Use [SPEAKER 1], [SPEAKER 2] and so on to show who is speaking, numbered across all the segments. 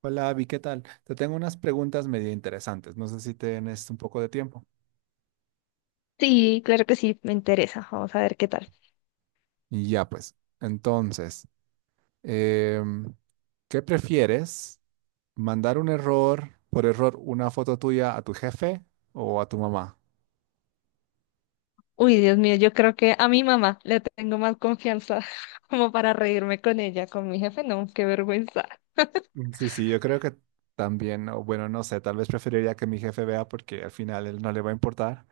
[SPEAKER 1] Hola, Abby, ¿qué tal? Te tengo unas preguntas medio interesantes. No sé si tienes un poco de tiempo.
[SPEAKER 2] Sí, claro que sí, me interesa. Vamos a ver qué tal.
[SPEAKER 1] Y ya, pues. Entonces, em, ¿qué prefieres? ¿Mandar un error, por error, una foto tuya a tu jefe o a tu mamá?
[SPEAKER 2] Uy, Dios mío, yo creo que a mi mamá le tengo más confianza como para reírme con ella, con mi jefe, no, qué vergüenza.
[SPEAKER 1] Mm, sí, sí, yo creo que también, o bueno, no sé, tal vez preferiría que mi jefe vea porque al final él no le va a importar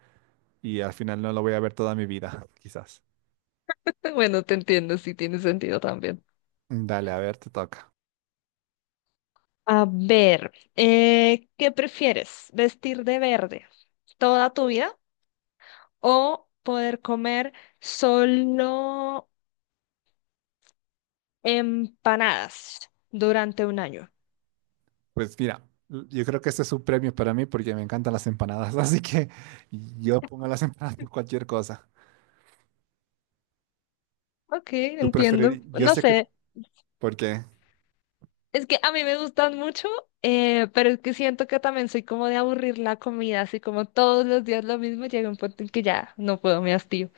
[SPEAKER 1] y al final no lo voy a ver toda mi vida, quizás.
[SPEAKER 2] Bueno, te entiendo, sí tiene sentido también.
[SPEAKER 1] Dale, a ver, te toca.
[SPEAKER 2] A ver, ¿qué prefieres? ¿Vestir de verde toda tu vida o poder comer solo empanadas durante un año?
[SPEAKER 1] Pues mira, yo creo que este es un premio para mí porque me encantan las empanadas, así que yo pongo las empanadas por cualquier cosa.
[SPEAKER 2] Ok,
[SPEAKER 1] Tú
[SPEAKER 2] entiendo.
[SPEAKER 1] preferirías, yo
[SPEAKER 2] No
[SPEAKER 1] sé que
[SPEAKER 2] sé.
[SPEAKER 1] por qué,
[SPEAKER 2] Es que a mí me gustan mucho, pero es que siento que también soy como de aburrir la comida, así como todos los días lo mismo, llega un punto en que ya no puedo, me hastío.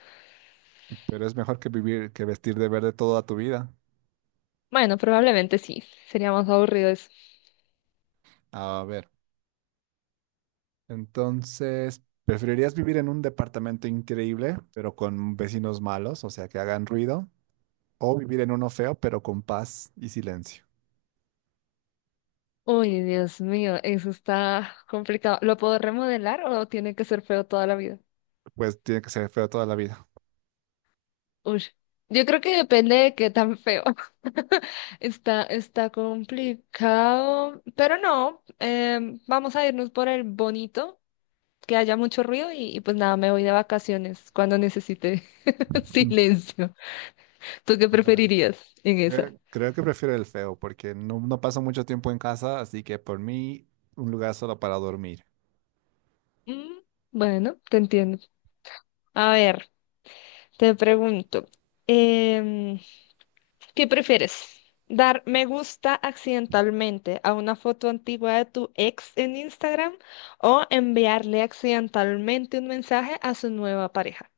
[SPEAKER 1] pero es mejor que vivir, que vestir de verde toda tu vida.
[SPEAKER 2] Bueno, probablemente sí, sería más aburrido eso.
[SPEAKER 1] A ver, entonces, ¿preferirías vivir en un departamento increíble, pero con vecinos malos, o sea, que hagan ruido, o vivir en uno feo, pero con paz y silencio?
[SPEAKER 2] Uy, Dios mío, eso está complicado. ¿Lo puedo remodelar o tiene que ser feo toda la vida?
[SPEAKER 1] Pues tiene que ser feo toda la vida.
[SPEAKER 2] Uy, yo creo que depende de qué tan feo. Está complicado, pero no, vamos a irnos por el bonito. Que haya mucho ruido y pues nada, me voy de vacaciones cuando necesite
[SPEAKER 1] Mm.
[SPEAKER 2] silencio. ¿Tú qué
[SPEAKER 1] Bueno, bueno.
[SPEAKER 2] preferirías en esa?
[SPEAKER 1] Creo que prefiero el feo porque no, no paso mucho tiempo en casa, así que por mí un lugar solo para dormir.
[SPEAKER 2] Mm. Bueno, te entiendo. A ver, te pregunto, em, ¿qué prefieres? ¿Dar me gusta accidentalmente a una foto antigua de tu ex en Instagram o enviarle accidentalmente un mensaje a su nueva pareja?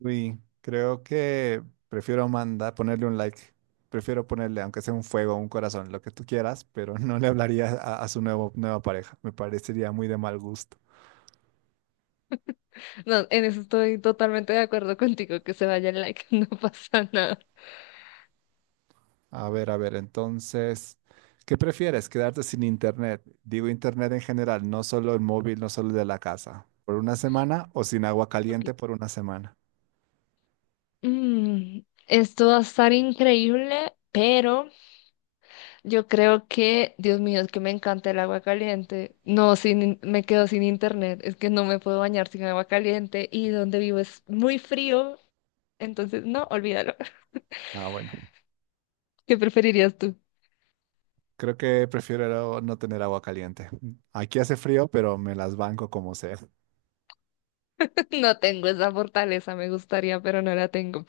[SPEAKER 1] Uy, creo que prefiero mandar, ponerle un like. Prefiero ponerle, aunque sea un fuego, un corazón, lo que tú quieras, pero no le hablaría a su nuevo, nueva pareja. Me parecería muy de mal gusto.
[SPEAKER 2] No, en eso estoy totalmente de acuerdo contigo, que se vaya el like, no pasa nada.
[SPEAKER 1] A ver, entonces, ¿qué prefieres? ¿Quedarte sin internet? Digo internet en general, no solo el móvil, no solo el de la casa. ¿Por una semana o sin agua
[SPEAKER 2] Ok.
[SPEAKER 1] caliente por una semana?
[SPEAKER 2] Mm, esto va a estar increíble, pero yo creo que, Dios mío, es que me encanta el agua caliente. No, sin, in- me quedo sin internet. Es que no me puedo bañar sin agua caliente y donde vivo es muy frío. Entonces, no, olvídalo.
[SPEAKER 1] Ah, bueno.
[SPEAKER 2] ¿Qué preferirías tú?
[SPEAKER 1] Creo que prefiero no tener agua caliente. Aquí hace frío, pero me las banco como sea.
[SPEAKER 2] No tengo esa fortaleza, me gustaría, pero no la tengo.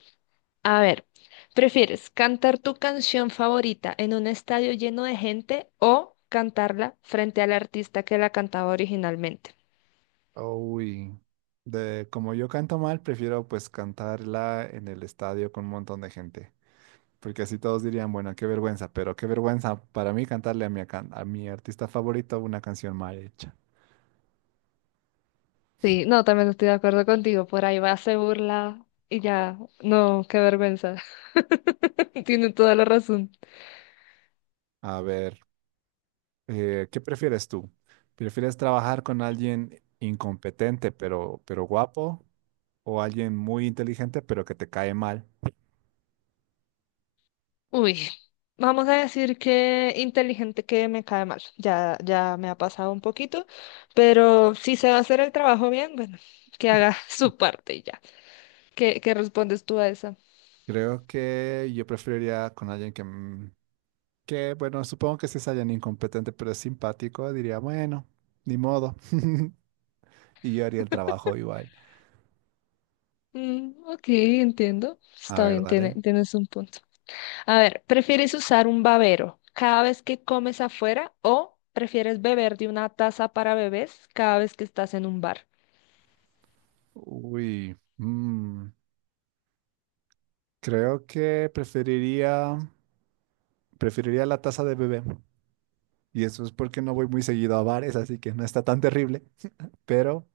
[SPEAKER 2] A ver, ¿prefieres cantar tu canción favorita en un estadio lleno de gente o cantarla frente al artista que la cantaba originalmente?
[SPEAKER 1] Uy, de como yo canto mal, prefiero pues cantarla en el estadio con un montón de gente, porque así todos dirían, bueno, qué vergüenza, pero qué vergüenza para mí cantarle a mi, a mi artista favorito una canción mal hecha.
[SPEAKER 2] Sí, no, también estoy de acuerdo contigo. Por ahí va, se burla y ya. No, qué vergüenza. Tiene toda la razón.
[SPEAKER 1] A ver, ¿qué prefieres tú? ¿Prefieres trabajar con alguien incompetente pero guapo o alguien muy inteligente pero que te cae mal?
[SPEAKER 2] Uy, vamos a decir que inteligente que me cae mal. Ya me ha pasado un poquito, pero si se va a hacer el trabajo bien, bueno, que haga su parte y ya. ¿Qué respondes tú a esa?
[SPEAKER 1] Creo que yo preferiría con alguien que, mm, que, bueno, supongo que si es alguien incompetente pero es simpático, diría, bueno, ni modo. Y yo haría el trabajo igual.
[SPEAKER 2] Mm, ok, entiendo.
[SPEAKER 1] A
[SPEAKER 2] Está
[SPEAKER 1] ver,
[SPEAKER 2] bien,
[SPEAKER 1] dale.
[SPEAKER 2] tienes un punto. A ver, ¿prefieres usar un babero cada vez que comes afuera o prefieres beber de una taza para bebés cada vez que estás en un bar?
[SPEAKER 1] Uy, mm, creo que preferiría la taza de bebé. Y eso es porque no voy muy seguido a bares, así que no está tan terrible. Pero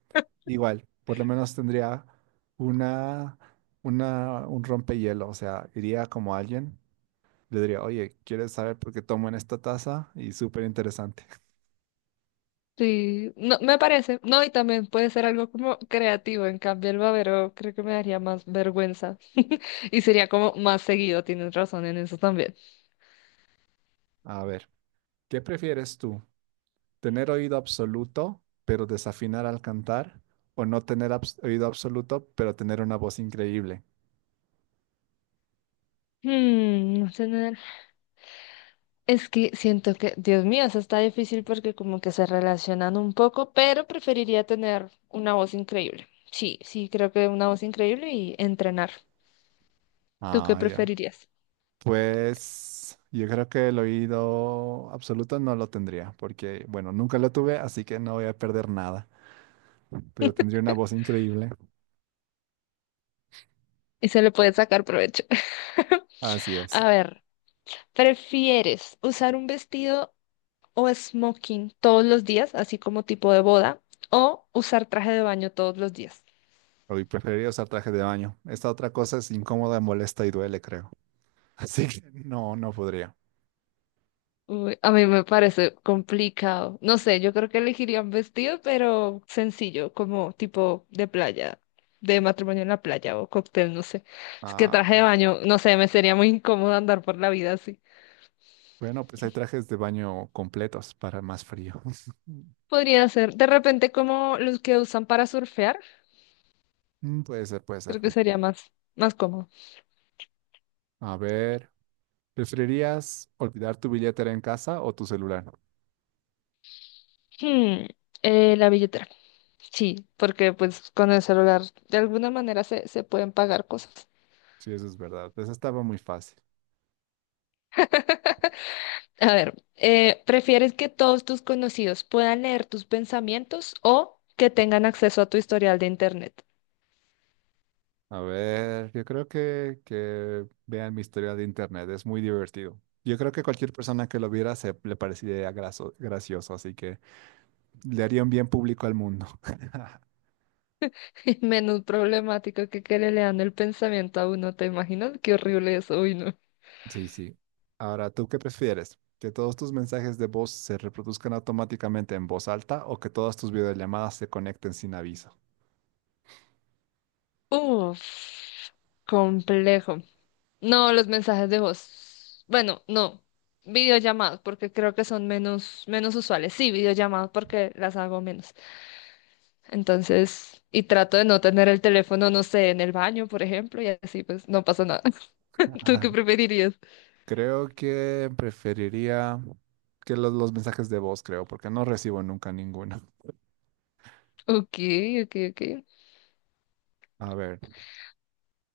[SPEAKER 1] igual, por lo menos tendría una, una, un rompehielo. O sea, iría como alguien. Le diría, oye, ¿quieres saber por qué tomo en esta taza? Y súper interesante.
[SPEAKER 2] Sí, no, me parece. No, y también puede ser algo como creativo. En cambio, el babero creo que me daría más vergüenza. Y sería como más seguido, tienes razón en eso también.
[SPEAKER 1] A ver, ¿qué prefieres tú? ¿Tener oído absoluto, pero desafinar al cantar? ¿O no tener oído absoluto, pero tener una voz increíble?
[SPEAKER 2] No sé, es que siento que, Dios mío, eso está difícil porque como que se relacionan un poco, pero preferiría tener una voz increíble. Sí, sí, creo que una voz increíble y entrenar. ¿Tú qué
[SPEAKER 1] Ah, ya.
[SPEAKER 2] preferirías?
[SPEAKER 1] Pues yo creo que el oído absoluto no lo tendría, porque, bueno, nunca lo tuve, así que no voy a perder nada, pero tendría una voz increíble.
[SPEAKER 2] Y se le puede sacar provecho.
[SPEAKER 1] Así es.
[SPEAKER 2] A ver, ¿prefieres usar un vestido o smoking todos los días, así como tipo de boda, o usar traje de baño todos los días?
[SPEAKER 1] Hoy preferiría usar traje de baño. Esta otra cosa es incómoda, molesta y duele, creo. Así que no, no podría.
[SPEAKER 2] Uy, a mí me parece complicado. No sé, yo creo que elegiría un vestido, pero sencillo, como tipo de playa, de matrimonio en la playa o cóctel, no sé. Es que
[SPEAKER 1] Ah,
[SPEAKER 2] traje de baño, no sé, me sería muy incómodo andar por la vida así.
[SPEAKER 1] bueno, pues hay trajes de baño completos para más frío.
[SPEAKER 2] Podría ser, de repente, como los que usan para surfear.
[SPEAKER 1] Mm, puede ser, puede ser.
[SPEAKER 2] Creo que sería más cómodo.
[SPEAKER 1] A ver, ¿preferirías olvidar tu billetera en casa o tu celular?
[SPEAKER 2] Hmm, la billetera. Sí, porque pues con el celular de alguna manera se pueden pagar cosas.
[SPEAKER 1] Sí, eso es verdad. Esa estaba muy fácil.
[SPEAKER 2] A ver, ¿prefieres que todos tus conocidos puedan leer tus pensamientos o que tengan acceso a tu historial de internet?
[SPEAKER 1] A ver, yo creo que vean mi historia de internet. Es muy divertido. Yo creo que cualquier persona que lo viera se le parecería gracioso, así que le haría un bien público al mundo.
[SPEAKER 2] Menos problemático que le lean el pensamiento a uno, ¿te imaginas? Qué horrible eso, uy, no.
[SPEAKER 1] Sí, sí. Ahora, ¿tú qué prefieres? ¿Que todos tus mensajes de voz se reproduzcan automáticamente en voz alta o que todas tus videollamadas se conecten sin aviso?
[SPEAKER 2] Uf, complejo. No, los mensajes de voz. Bueno, no. Videollamadas, porque creo que son menos, menos usuales. Sí, videollamadas porque las hago menos. Entonces, y trato de no tener el teléfono, no sé, en el baño, por ejemplo, y así pues no pasa nada. ¿Tú
[SPEAKER 1] Ajá.
[SPEAKER 2] qué preferirías?
[SPEAKER 1] Creo que preferiría que los mensajes de voz, creo, porque no recibo nunca ninguno.
[SPEAKER 2] Ok, ok, ok.
[SPEAKER 1] A ver,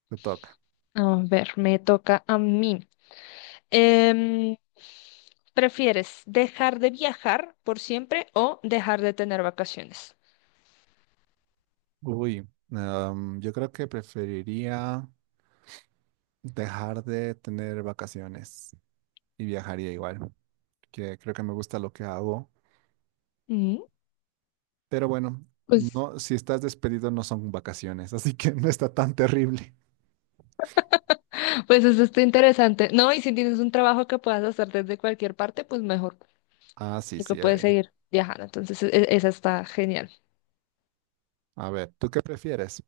[SPEAKER 1] te toca.
[SPEAKER 2] A ver, me toca a mí. Em, ¿Prefieres dejar de viajar por siempre o dejar de tener vacaciones?
[SPEAKER 1] Uy, yo creo que preferiría dejar de tener vacaciones y viajaría igual, que creo que me gusta lo que hago.
[SPEAKER 2] Mm.
[SPEAKER 1] Pero bueno,
[SPEAKER 2] Pues
[SPEAKER 1] no, si estás despedido no son vacaciones, así que no está tan terrible.
[SPEAKER 2] Pues eso está interesante. No, y si tienes un trabajo que puedas hacer desde cualquier parte, pues mejor,
[SPEAKER 1] Ah, sí,
[SPEAKER 2] porque
[SPEAKER 1] sí.
[SPEAKER 2] puedes seguir viajando. Entonces, esa está genial.
[SPEAKER 1] A ver, ¿tú qué prefieres?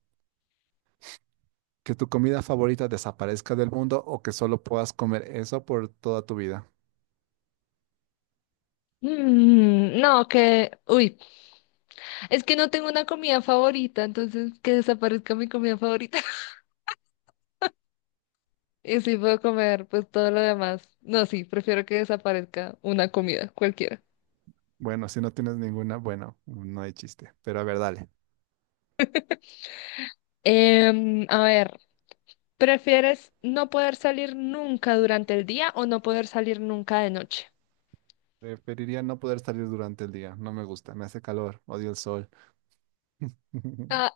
[SPEAKER 1] ¿Que tu comida favorita desaparezca del mundo o que solo puedas comer eso por toda tu vida?
[SPEAKER 2] No, que, uy, es que no tengo una comida favorita, entonces que desaparezca mi comida favorita. Y si puedo comer, pues todo lo demás. No, sí, prefiero que desaparezca una comida, cualquiera.
[SPEAKER 1] Bueno, si no tienes ninguna, bueno, no hay chiste. Pero a ver, dale.
[SPEAKER 2] A ver, ¿prefieres no poder salir nunca durante el día o no poder salir nunca de noche?
[SPEAKER 1] Preferiría no poder salir durante el día. No me gusta, me hace calor, odio el sol.
[SPEAKER 2] Ah,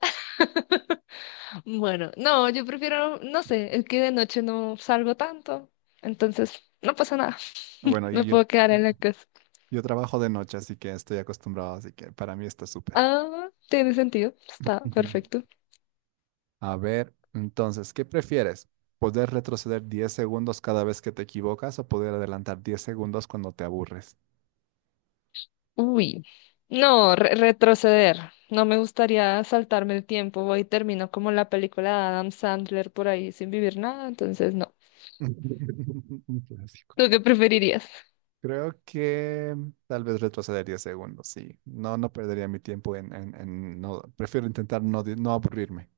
[SPEAKER 2] bueno, no, yo prefiero, no sé, es que de noche no salgo tanto, entonces no pasa nada.
[SPEAKER 1] Bueno,
[SPEAKER 2] Me
[SPEAKER 1] y yo,
[SPEAKER 2] puedo quedar en la casa.
[SPEAKER 1] yo trabajo de noche, así que estoy acostumbrado, así que para mí está súper.
[SPEAKER 2] Ah, tiene sentido, está perfecto.
[SPEAKER 1] A ver, entonces, ¿qué prefieres? ¿Poder retroceder 10 segundos cada vez que te equivocas o poder adelantar 10 segundos cuando te aburres?
[SPEAKER 2] Uy, no, retroceder. No me gustaría saltarme el tiempo. Voy y termino como la película de Adam Sandler por ahí sin vivir nada, entonces no.
[SPEAKER 1] Un clásico.
[SPEAKER 2] ¿Tú qué preferirías?
[SPEAKER 1] Creo que mm, tal vez retroceder 10 segundos, sí. No, no perdería mi tiempo en, en no. Prefiero intentar no, no aburrirme.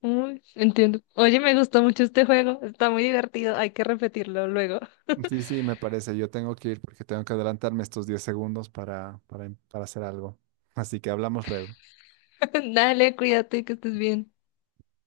[SPEAKER 2] Uy, entiendo. Oye, me gustó mucho este juego, está muy divertido, hay que repetirlo luego.
[SPEAKER 1] Sí, sí, me parece. Yo tengo que ir porque tengo que adelantarme estos 10 segundos para hacer algo. Así que hablamos luego.
[SPEAKER 2] Dale, cuídate, que estés bien.